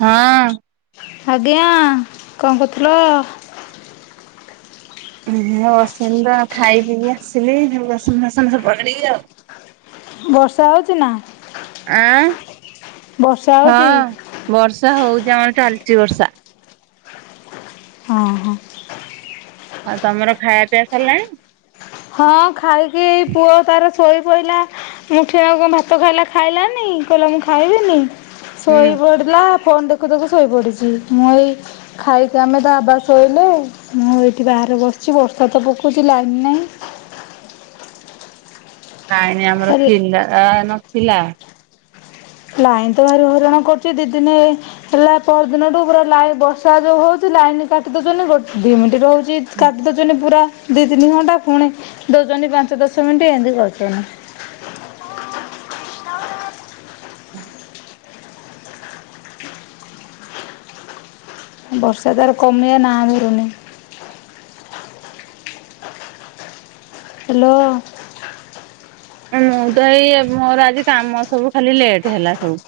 ହଁ। ଆଜ୍ଞା କଣ କରୁଥୁଲ? ହୁଁ ଉଁ ବସିନିତ ଖାଇ ପିଇକି ଆସିଲି ବାସନ ଫାସନ ସଫା କରିବି ଆଉ। ବର୍ଷା ହୋଉଚି ନା। ଆଁ ବର୍ଷା ହଉଛି? ହଁ ବର୍ଷା ହୋଉଚି ଆମର ଚାଲିଚି ବର୍ଷା। ହଁ ହଁ। ଆଉ ତମର ଖାଇବା ପିଇବା ସରିଲାଣି। ହଁ ଖାଇକି ଏଇ ପୁଅ ତାର ଶୋଇ ପଇଲା। ମୁଠେ ନାଗୁ କଣ ଭାତ ଖାଇଲା ଖାଇଲାନି କହିଲା ମୁଁ ଖାଇବିନି ହୁଁ। ଶୋଇ ପଡ ଡିଲା ଫୋନ ଦେଖୁ ଦେଖୁ ଶୋଇପଡିଚି ମୁଁ ଏଇ ଖାଇକି ଆମେ ତା ଆବା ଶୋଇଲେ ମୁଁ ଏଇଠି ବାହାରେ ବସିଚି ବର୍ଷା ତ ପକୋଉଚି ଲାଇନ୍ ନାଇଁ। ନାଇଁନି ଆମର ନାହିଁ। ଥିଲା ଆ ନଥିଲା। ଲାଇନ୍ ତ ଭାରି ହଇରାଣ କରୁଚି ଦି ଦିନି ଏଇ ହେଲା ପରଦିନଠୁ ପୁରା ଲାଇ ବର୍ଷା ଯୋଉ ହୋଉଚି ଲାଇନ୍ କାଟି ଦୋଉଚନ୍ତି ଗୋ ଦି ମିନଟି ରହୁ ନିତି କାଟି ଦୋଉଚନ୍ତି ପୁରା ଦି ତିନି ଘଣ୍ଟା ପୁଣି ଦୋଉଚନ୍ତି ପାଞ୍ଚ ଦଶ ମିନଟି ଏମତି କରୁଚନ୍ତି। ହୁଁ [inaudible] ବର୍ଷା ତାର କମିବା ନାଁ ଧରୁନି। ହେଲୋ। ମୁଁ ତ ଏଇ, ମୋର ଆଜି କାମ ସବୁ ଖାଲି ଲେଟ୍ ହେଲା ସବୁ।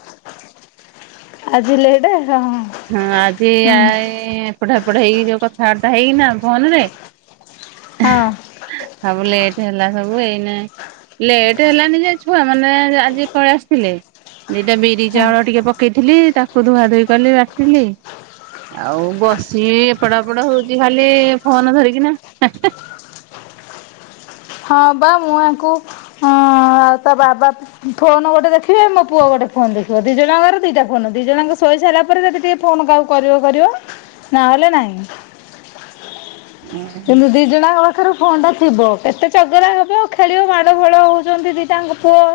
ଆଜି ଲେଟ୍ ହଁ ହଁ। ହଁ ଆଜି ଏ ଆ ଏଇ ଏପଟେ ହେପଟେ ହେଇ କି, ଯୋଉ କଥାବାର୍ତ୍ତା ହେଇକିନା ଫୋନ ରେ ହଁ। ସବୁ ଲେଟ୍ ହେଲା ସବୁ, ଏଇନା ଲେଟ୍ ହେଲାନି ଯେ, ଛୁଆ ମାନେ ଆଜି ପଳେଇ ଆସିଥିଲେ। ଦିଟା ବିରି ହଁ ଚାଉଳ ଟିକେ ପକେଇଥିଲି, ତାକୁ ଧୁଆ ଧୁଇ କଲି ଵାଟିଲି। ଆଉ ବସିଚି ଏପଟ ଏପଟ ହଉଚି ଖାଲି ଫୋନ ଧରିକିନା, ହେଁ ହେଁ। ହଁ ବା, ମୁଁ ୟାଙ୍କୁ ଅଁ ଅଁ ତା ବାବା ଫୋନ୍ ଗୋଟେ ଦେଖିବେ ମୋ ପୁଅ ଗୋଟେ ଫୋନ୍ ଦେଖିବ, ଦି ଜଣଙ୍କର ଦିଟା ଫୋନ୍, ଦି ଜଣଆଙ୍କ ଶୋଇ ସାଇଲା ପରେ ଯଦି ଟିକେ ଫୋନ୍ କାହାକୁ କରିବ କରିବ, ନ ହେଲେ ନାଇଁ। ଉଁ ହୁଁ। ଦିଜଣ ଆଙ୍କ ପାଖେରେ ଫୋନ୍ ଟା ଥିବ, କେତେ ଚଗରା ହେବ ଖେଳିବ ମାଡ଼ ଗୋଳ ହଉଚନ୍ତି ଦିଟାଙ୍କ ପୁଅ।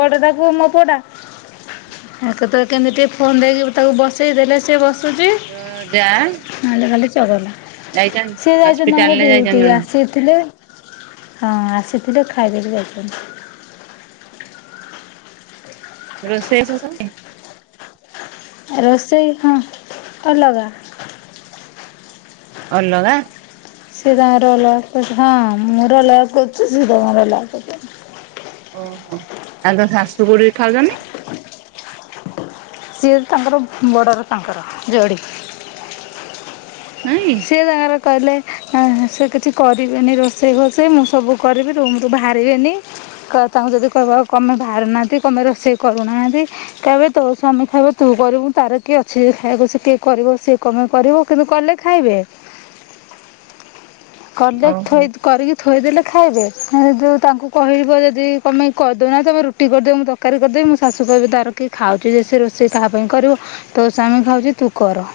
ବଡଦା ପୁଅ, ମୋ ପୁଅ ଟା ଏ କେତେବେଳେ କେମିତି ଟିକେ ଫୋନ୍ ଦେଇକି ତାକୁ ବସେଇ ଦେଲେ ସିଏ ବସୁଚି। ଉଁ ଯାଆ? ନ ହେଲେ ଖାଲି ଚଗଲା। ସିଏ ଯାଇଚନ୍ତି ତାଙ୍କର ହସ୍ପିଟାଲରେ ଯାଇଛନ୍ତି ଡୀଉଟି ଜଣେ ଆସିଥିଲେ, ହଁ ଆସିଥିଲେ ଖାଇଦେଇକି ଯାଇଚନ୍ତି। ରୋଷେଇ ବାସ ସବୁ? ରୋଷେଇ ହଁ, ଅଲଗା। ଅଲଗା? ସିଏ ତାଙ୍କର ଅଲଗା ଖାଉଚ୍ ହଁ ମୋର ଅଲଗା ଖାଉଚି, ସିଏ ତାଙ୍କର ଅଲଗା ଖାଉଚନ୍ତି। ଓହୋ, ଆଉ ତୋ ଶାଶୁବୁଡି ଖାଉଚନି? ସିଏ ତାଙ୍କର ବଡ଼ର ତାଙ୍କର ଯୋଡ଼ି। ହଁ କି? ସିଏ ତାଙ୍କର କଇଲେ, ଏଁ ହେଁ ସିଏ କିଛି କରିବେନି ରୋଷେଇ ଫୋଷେଇ, ମୁଁ ସବୁ କରିବି। ରୁମରୁ ବାହାରିବେନି, କ ତାଙ୍କୁ ଯଦି କହିବ କ ପାଇଁ ବାହାରୁ ନାହାନ୍ତି, କ ମାଇ ରୋଷେଇ କରୁନାହାନ୍ତି। କଇବେ ତୋ ସ୍ୱାମୀ ଖାଇବ ତୁ କରିବୁ, ତାର କିଏ ଅଛି ଯେ ଖାଇବାକୁ ସେ କିଏ କରିବ, ସିଏ କ ପାଇଁ କରିବ। କିନ୍ତୁ କଲେ ଖାଇବେ। କଲେ ଓହୋ ଥୋଇଦ୍ କରିକି ଥୋଇଦେଲେ ଖାଇବେ, ମୁଁ ଯୋଉ ତାଙ୍କୁ କହିବ ଯଦି କ ପାଇଁ କରିଦବା, ତମେ ରୁଟି କରଦିଅ, ମୁଁ ତକ୍ ତର୍କା ରି କରିଦେବି, ମୋ ଶାଶୁ କହିବେ ତାର କିଏ ଖାଉଚି ଯେ, ସେ ରୋଷେଇ କାହା ପାଇଁ କରିବ। ତୋ ସ୍ବାମୀ ଖାଉଚି, ତୁ କର।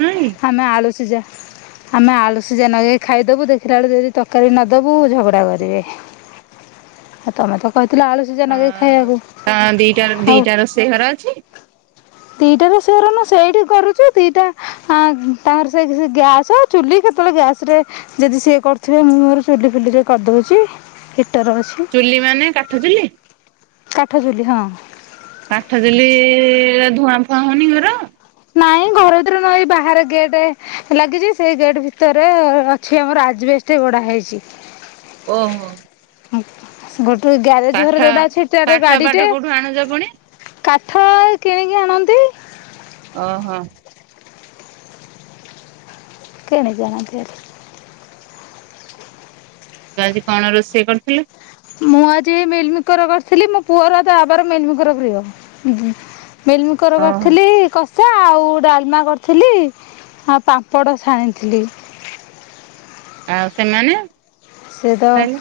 ନାଇଁ କି? ଆମେ ଆଳୁସିଜା, ଆମେ ଆଳୁ ସିଜା ନଗେଇ ଖାଇଦବୁ, ଦେଖିଲା ବେଳୁ ଯଦି ତର୍କାରୀ ନ ଦେବୁ ଝଗଡ଼ା କରିବେ। ଆ ତମେ ତ କହିଥିଲେ ଆଳୁ ସିଝା ହଁ, ନଗେଇ ଖାଇବାକୁ ତମ ଦିଟା ର, ଦିଟା ରୋଷେଇ ଘର ଅଛି? ଦିଟା ର ରୋଷେଇ ଘର ନୁଅ, ସେଇଠି କରୁଚୁ, ଦିଟା ହଁ, ତାଙ୍କର ସେଇ ଗ୍ୟାସ୍ ଚୁଲି, କେତେବେଳେ ଗ୍ୟାସ୍ ରେ ଯଦି ସିଏ କରୁଥିବେ, ମୁଁ ମୋର ଚୁଲି ଫୁଲି ରେ କରିଦଉଚି, ହିଟର ଅଛି। ଚୁଲି ମାନେ କାଠ ଚୁଲି? କାଠ ଚୁଲି ହଁ କାଠ ଚୂଲି ରେ ଧୂଆଁ ଫୁଆଁ ହଉନି ଘର? ନାଇଁ ଘର ଭିତରେ ନୁଅ ଏଇ ବାହାରେ ଗେଟ୍ ଲାଗିଚି, ସେଇ ଗେଟ୍ ଭିତରେ ଅଛି ଆମର ଆଜ୍ ବେଷ୍ଟ ଟେ ଗଡା ହେଇଛି। ଓ ହୋ। ଗୋଟେ ଗ୍ୟାରେଜ କାଠ ଘରେ ଯୋଉଟା ଅଛି ଇଟା କାଠ ପାଠ ଗାଡିଟେ କୋଉଠୁ ଆଣୁଛ ପୁଣି? କାଠ ଏଇ କିଣିକି ଆଣନ୍ତି। ଓହୋ। କିଣି କି ଆଣନ୍ତି ଆଉ। ତୁ ଆଜି କଣ ରୋଷେଇ କରିୁଥିଲେ? ମୁଁ ଆଜି ମିଲମିକର କରିଥିଲି ମୋ ପୁଅର ତା ବାବାର ମିଲମିକର ପ୍ରିୟ। ମିଲମିକର ଓହୋ କରିଥିଲି‌। [inaudible] ସେ ଆଉ ଡାଲମା କରିଥିଲି ଆଉ ପାମ୍ପଡ଼ ଛାଣିଥିଲି। ଆଉ ସେମାନେ? ସେ ତ ଖାଇଲେ?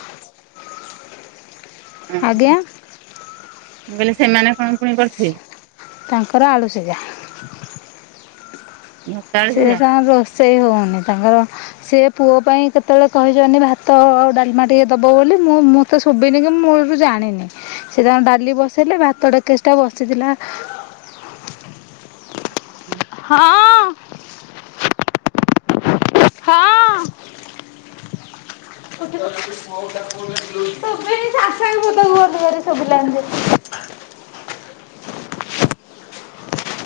ଉହୁଁ ଆଜ୍ଞା ମୁଁ କଇଲି ସେମାନେ କଣ ପୁଣି କରିଥିବେ? ତାଙ୍କର ଆଳୁ ସିଜା। ଭାତ ଆଳୁ ସେ ସିଝା ତା ରୋଷେଇ ହଉନି ତାଙ୍କର ସେ ପୁଅ ପାଇଁ କେତେବେଳେ କହିଛନ୍ତି ଭାତ, ଡାଲମା ଟିକେ ଦବ ବୋଲି ମୁଁଁ, ମୁଁ ତ ଶୁଭିନି କି ମୁଁ ମୂଳରୁ ଜାଣିନି ସେ ତାଙ୍କ ଡାଲି ବସେଇଲେ ଭାତ ଡେକେଚିଟା ବସିଥିଲା ହୁଁ ହଁ। ହଁ। ଶୁବିନି ସାଙ୍ଗେ ସାଙ୍ଗେ [unintelligible] ଶୁବିଲାନି ଯେ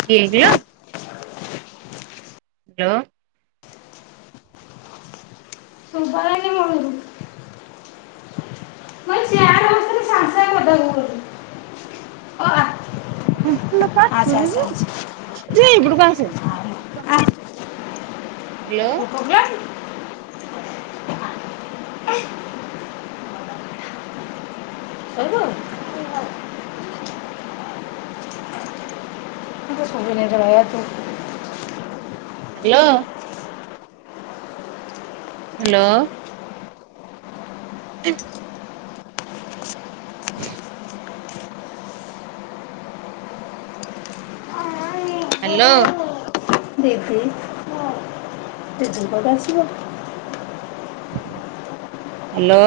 କିଏ କିଲୋ? ହ୍ୟଲୋ। ଶୁଭା ଯାଇନି ମମି କୁ ମୁଁ ଚେୟାରେ ବସିଥିଲି ସାଙ୍ଗେ ସାଙ୍ଗେ ପଦା କୁ ଗଲି ଓ ଆ ଏପଟ କୁ ଆସେ। Hello [inaudible] [inaudible] [unintelligible] [unintelligible] hello. ହ୍ୟାଲୋ। [inaudible] [inaudible] ହ୍ୟାଲୋ। ଦିଦି ମୋ ଦିଦି କଉଠୁଆସିବ ହ୍ୟାଲୋ।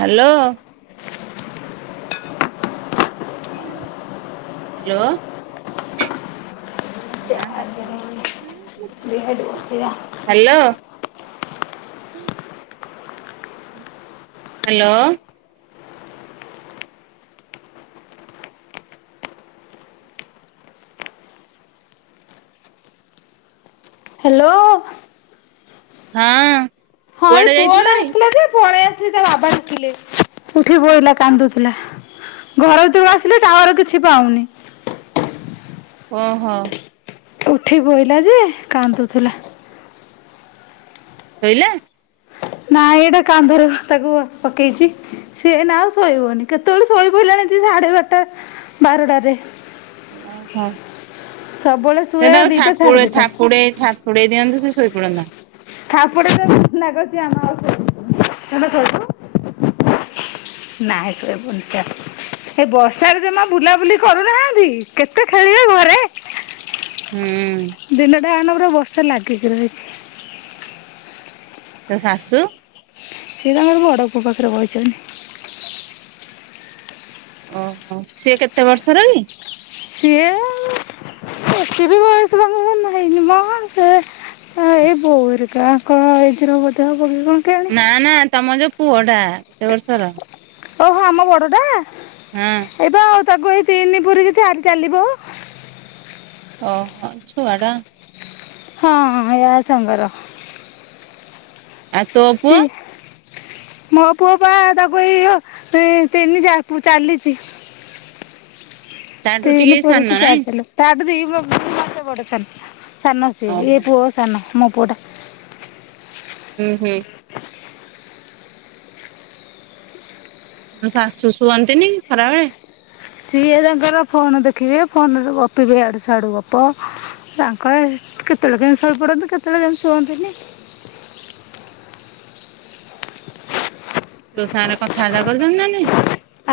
ହ୍ୟାଲୋ। ହ୍ୟାଲୋ। ନାଁ କଟ ସିଆ। ହ୍ୟାଲୋ। ହ୍ୟାଲୋ। ହ୍ୟାଲୋ। ହଁ। ହଁ ଏଇ କୁଆଡେ ପୁଅ ଯାଇଥିଲୁ ଟା ଭାରି? ଉଠିଥିଲା ଯେ ପଳେଇ ଆସିଲି ତା ବାବା ଦେଖିଲେ ଉଠି ପଇଲା କାନ୍ଦୁଥିଲା। ଘର ଭିତକୁ ଆସିଲେ ଟାୱାର କିଛି ପାଉନି। ହୁଁ ହଁ ଉଠି ପଇଲା ଯେ କାନ୍ଦୁଥୁଲା। ଶୋଇଲା? ନାାଇଁ ଏଇଟା କାନ୍ଧରେ ତାକୁ ବସ ପକେଇଚି। ସିଏ ଏଇନା ଆଉ ଶୋଇବନି। କେତୋଳୁ ଶୋଇପଇଲାଣି ଯେ ସାଢେ ବାରଟା ବାରଟାରେ। ଓହୋ ସବୁବେଳେ ଶୁଏ ସେତାକୁ ଦିଟା ସାଢ଼େ ଥାପୁଡ଼େଇ ଦିଟା ଥାପୁଡ଼େଇ ଥାପ ପୁଉଡ଼େଇ ଦିଅନ୍ତୁ ସେ ଶୋଇ ପଡ଼ନ୍ତା। ପଡେ ଲାଗଛି ଆମ ଆଉ ତେ ଶଛୁ। ନାଇଁ ଶୋଇପଡଚ। ଏଇ ବର୍ଷାରେ ଜମା ବୁଲାବୁଲି କରୁନାହାନ୍ତି କେତେ ଖେଳିବେ ଘରେ। ହୁଁ ଦିନଟା ଆନ ପୁରା ବର୍ଷା ଲାଗିକି ରହିଛି। ତୋ ଶାଶୁ? ସିଏ ତାଙ୍କର ବଡ଼ ପୁଅ ପାଖରେ ବଇଚନ୍ତି। ଓହୋ ସିଏ କେତେ ବର୍ଷର କି? ସିଏ ଅତେବି ବୟସ୍କ ନୁହ ହେଇନି ମଁ। ସେ ଆ ଏଇ ବୋଉର ହେରିକାଙ୍କ ଏଜର ବୋଧେ କି କଣ କେୟାଣି? ନା ନା ତମ ଯୋଉ ପୁଅ ଟା କେତେ ବର୍ଷର? ଓହୋ ଆମ ବଡଟା? ହଁ ଏଇ ପା ଆଉ ତାକୁ ଏଇ ତିନି ପୁରିକି ଚାରି ଚାଲିବ। ଅହ ଛୁଆଡ଼ା। ହଁ ୟା ସାଙ୍ଗର। ଆ ତୋ ସିି ପୁଅ? ମୋ ପୁଅ ପା ତାକୁ ଏଇ ତିନି ଚାର ପୁ ଚାଲିଚି। ତାଠୁ ଟିକେ ତିନି ସାନ ପୁରିକି ନାଇଁ ଚାରି ଚଳିବ। ତାପରେ କି ମାସେ ବଡ ସାନ। ସାନ ସିଏ ଓହୋ ଏଇ ପୁଅ ସାନ ମୋପୁଅ ଟା। ହୁଁ ହୁଁ ତୋ ଶାଶୁ ଶୁଅନ୍ତିନି ଖରାବେଳେ? ସିଏ ତାଙ୍କର ଫୋନ ଦେଖିବେ ଫୋନରେ ଗପିବେ ୟାଡୁ ସ ଶ୍ୟାଡୁ ଗପ। ତାଙ୍କ ଏ କେତୋଳେ କେମିତି ସୋଇପଡନ୍ତି କେତୋଳେ କେମିତି ଶୁଅନ୍ତିନି। ତୋ ସାଙ୍ଗରେ କଥାବାର୍ତ୍ତା କରୁଚନ୍ତି ନା ନାଇଁ?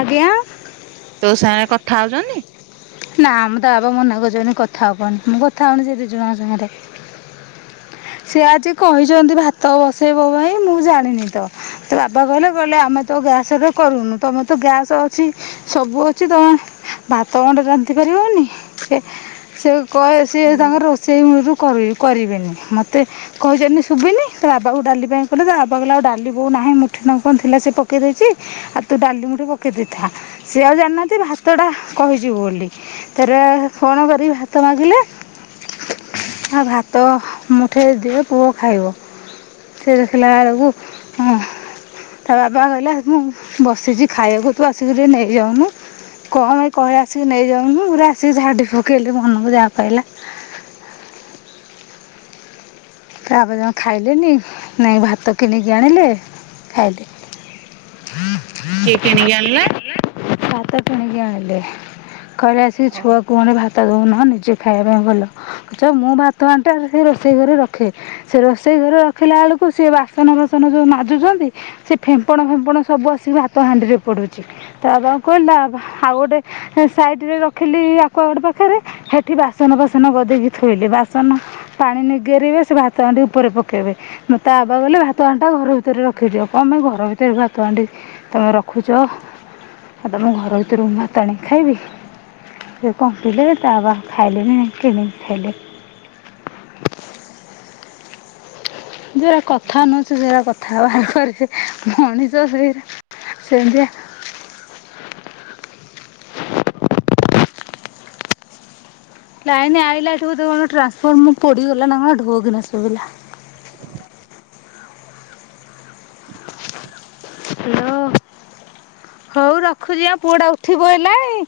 ଆଜ୍ଞା ତୋ ସାଙ୍ଗେ କଥା ହୋଉଚନ୍ତି? ନାଁମ ତା ଵାବା ମନା କରଚନ୍ତି କଥା ହବନି। ମୁଁ କଥା ହୋଉନି ସେ ଦି ଜଣଆଙ୍କ ସାଙ୍ଗରେ। ସିଏ ଆଜି କହିଚନ୍ତି ଭାତ ବସେଇବ ପାଇଁ। ମୁଁ ଜାଣିନି ତ। ତୋ ବାପା କଇଲେ କଇଲେ ଆମେ ତ ଗ୍ୟାସରେ କରୁନୁ। ତମେ ତ ଗ୍ୟାସ ଅଛି ସବୁ ଅଛି ତମେ ଭାତ ଗଣ୍ଡେ ରାନ୍ଧି ପାରିବନି। ସେ ସେ କ ସିଏ ତାଙ୍କର ରୋଷେଇ ମୁଳୁରୁ କରି କରିବେନି। ମତେ କହିଯାନନି ସୁଵିନି ତା ବାପା କୁ ଡାଲି ପାଇଁ କଇଲା ତା ବାପା କଇଲା ଡାଲି ବୋଉନାଇଁ। ମୁଠେ ନାଗୁ କଣ ଥିଲା ସିଏ ପକେଇ ଦେଇଚି। ଆଉ ତୁ ଡାଲି ମୁଠେ ପକେଇ ଦେଇଥାଆ। ସେ ଆଉ ଜାଣନାହାନ୍ତି ଭାତ ଟା କହିଚି ବୋଲି। ଥରେ ଫୋନ କରି ଭାତ ମାଗିଲେ ଆଉ ଭାତ ମୁ ଠେ ଦିଅ ପୁଅ ଖାଇବ। ସେ ଦେଖିଲା ଏଳୁକୁ ଉହୁଁ। ତା ବାପା କଇଲା ମୁଁ ବସିଚି ଖାଇବାକୁ ତୁ ଆସିକି ଟିକେ ନେଇଯାଉନୁ। କଣ ଏ କହିଲେ ଆସିକି ନେଇଯାଉନୁ। ପୁରା ଆସିକି ଝାଡ଼ି ପକେଇଲେ ମନକୁ ଯାହା ପାଇଲା। ତାପରେ ଜମା ଖାଇଲେନି। ନେଇ ଭାତ କିଣିକି ଆଣିଲେ ଖାଇଲେ। କିଏ କିଣିକି ଆଣିଲା। ଭାତ କିଣିକି ଆଣିଲେକହିଲେ ଆସିକି ଛୁଆକୁ ଗଣ୍ଡେ ଭାତ। ଭାତ ଦେଉନ ନିଜେ ଖାଇବା ପାଇଁ ଭଲ ରଖିଛ। ମୁଁ ଭାତ ହାଣ୍ଡିଟା ଆସିକି ରୋଷେଇ ଘରେ ରଖେ। ସେ ରୋଷେଇ ଘରେ ରଖିଲା ବେଳକୁ ସେ ବାସନ ଫାସନ ଯୋଉ ମାଜୁଛନ୍ତି। ସେ ଫେମ୍ପଣ ଫେମ୍ପଣ ସବୁ ଆସିକି ଭାତ ହାଣ୍ଡି ରେ ପଡୁଛି। ତା ବାବାଙ୍କୁ କହିଲି ତା ବାବା ଆଉ ଗୋଟେ। ସେ ସାଇଡରେ ରଖିଲି ଆକୁଆଗାଡ଼ ପାଖରେ। ସେଠି ବାସନ ଫାସନ ଗଦେଇକି ଥୋଇଲେ ବାସନ ପାଣି ନିଗେରିବେ ସେ ବାସନ। ଭାତ ହାଣ୍ଡି ଉପରେ ପକେଇବେ। ତା ବାପା କହିଲେ ଭାତ ହାଣ୍ଡି ଟା ଘର ଭିତରେ ରଖିଦିଅ। କଣ ପାଇଁ ଘର ଭିତରେ ଭାତ ହାଣ୍ଡି କଣ ପାଇଁ ଘର ଭିତରେ ତମେ ରଖୁଛ। ଆଉ ତମ ଘର ଭିତରୁୁ ମୁଁ ଭାତ ଆଣିକି ଖାଇବି। କଣ କହିଲେ ତା ବାବା ଖାଇଲେନି। ଯାଇକି କିଣିକି ଖାଇଲେ। ଯେଉଁଟା କଥା ନୁହେଁ ସେଟା କଥା ବାହାର କରିବେ ମଣିଷ ସେଇ ସେମିତିଆ। ଲାଇନ ଆଇଲାଠୁ କଣ ଟ୍ରାନ୍ସଫର୍ମ ପୋଡିଗଲା ନା କଣ ଢ଼ୋ କିନା ଶୁଭିଲା। ହ୍ୟାଲୋ। ହଉ ରଖୁଛି ହାଁ। ପୁଅଟା ଉଠି ପଡ଼ିଲାନି।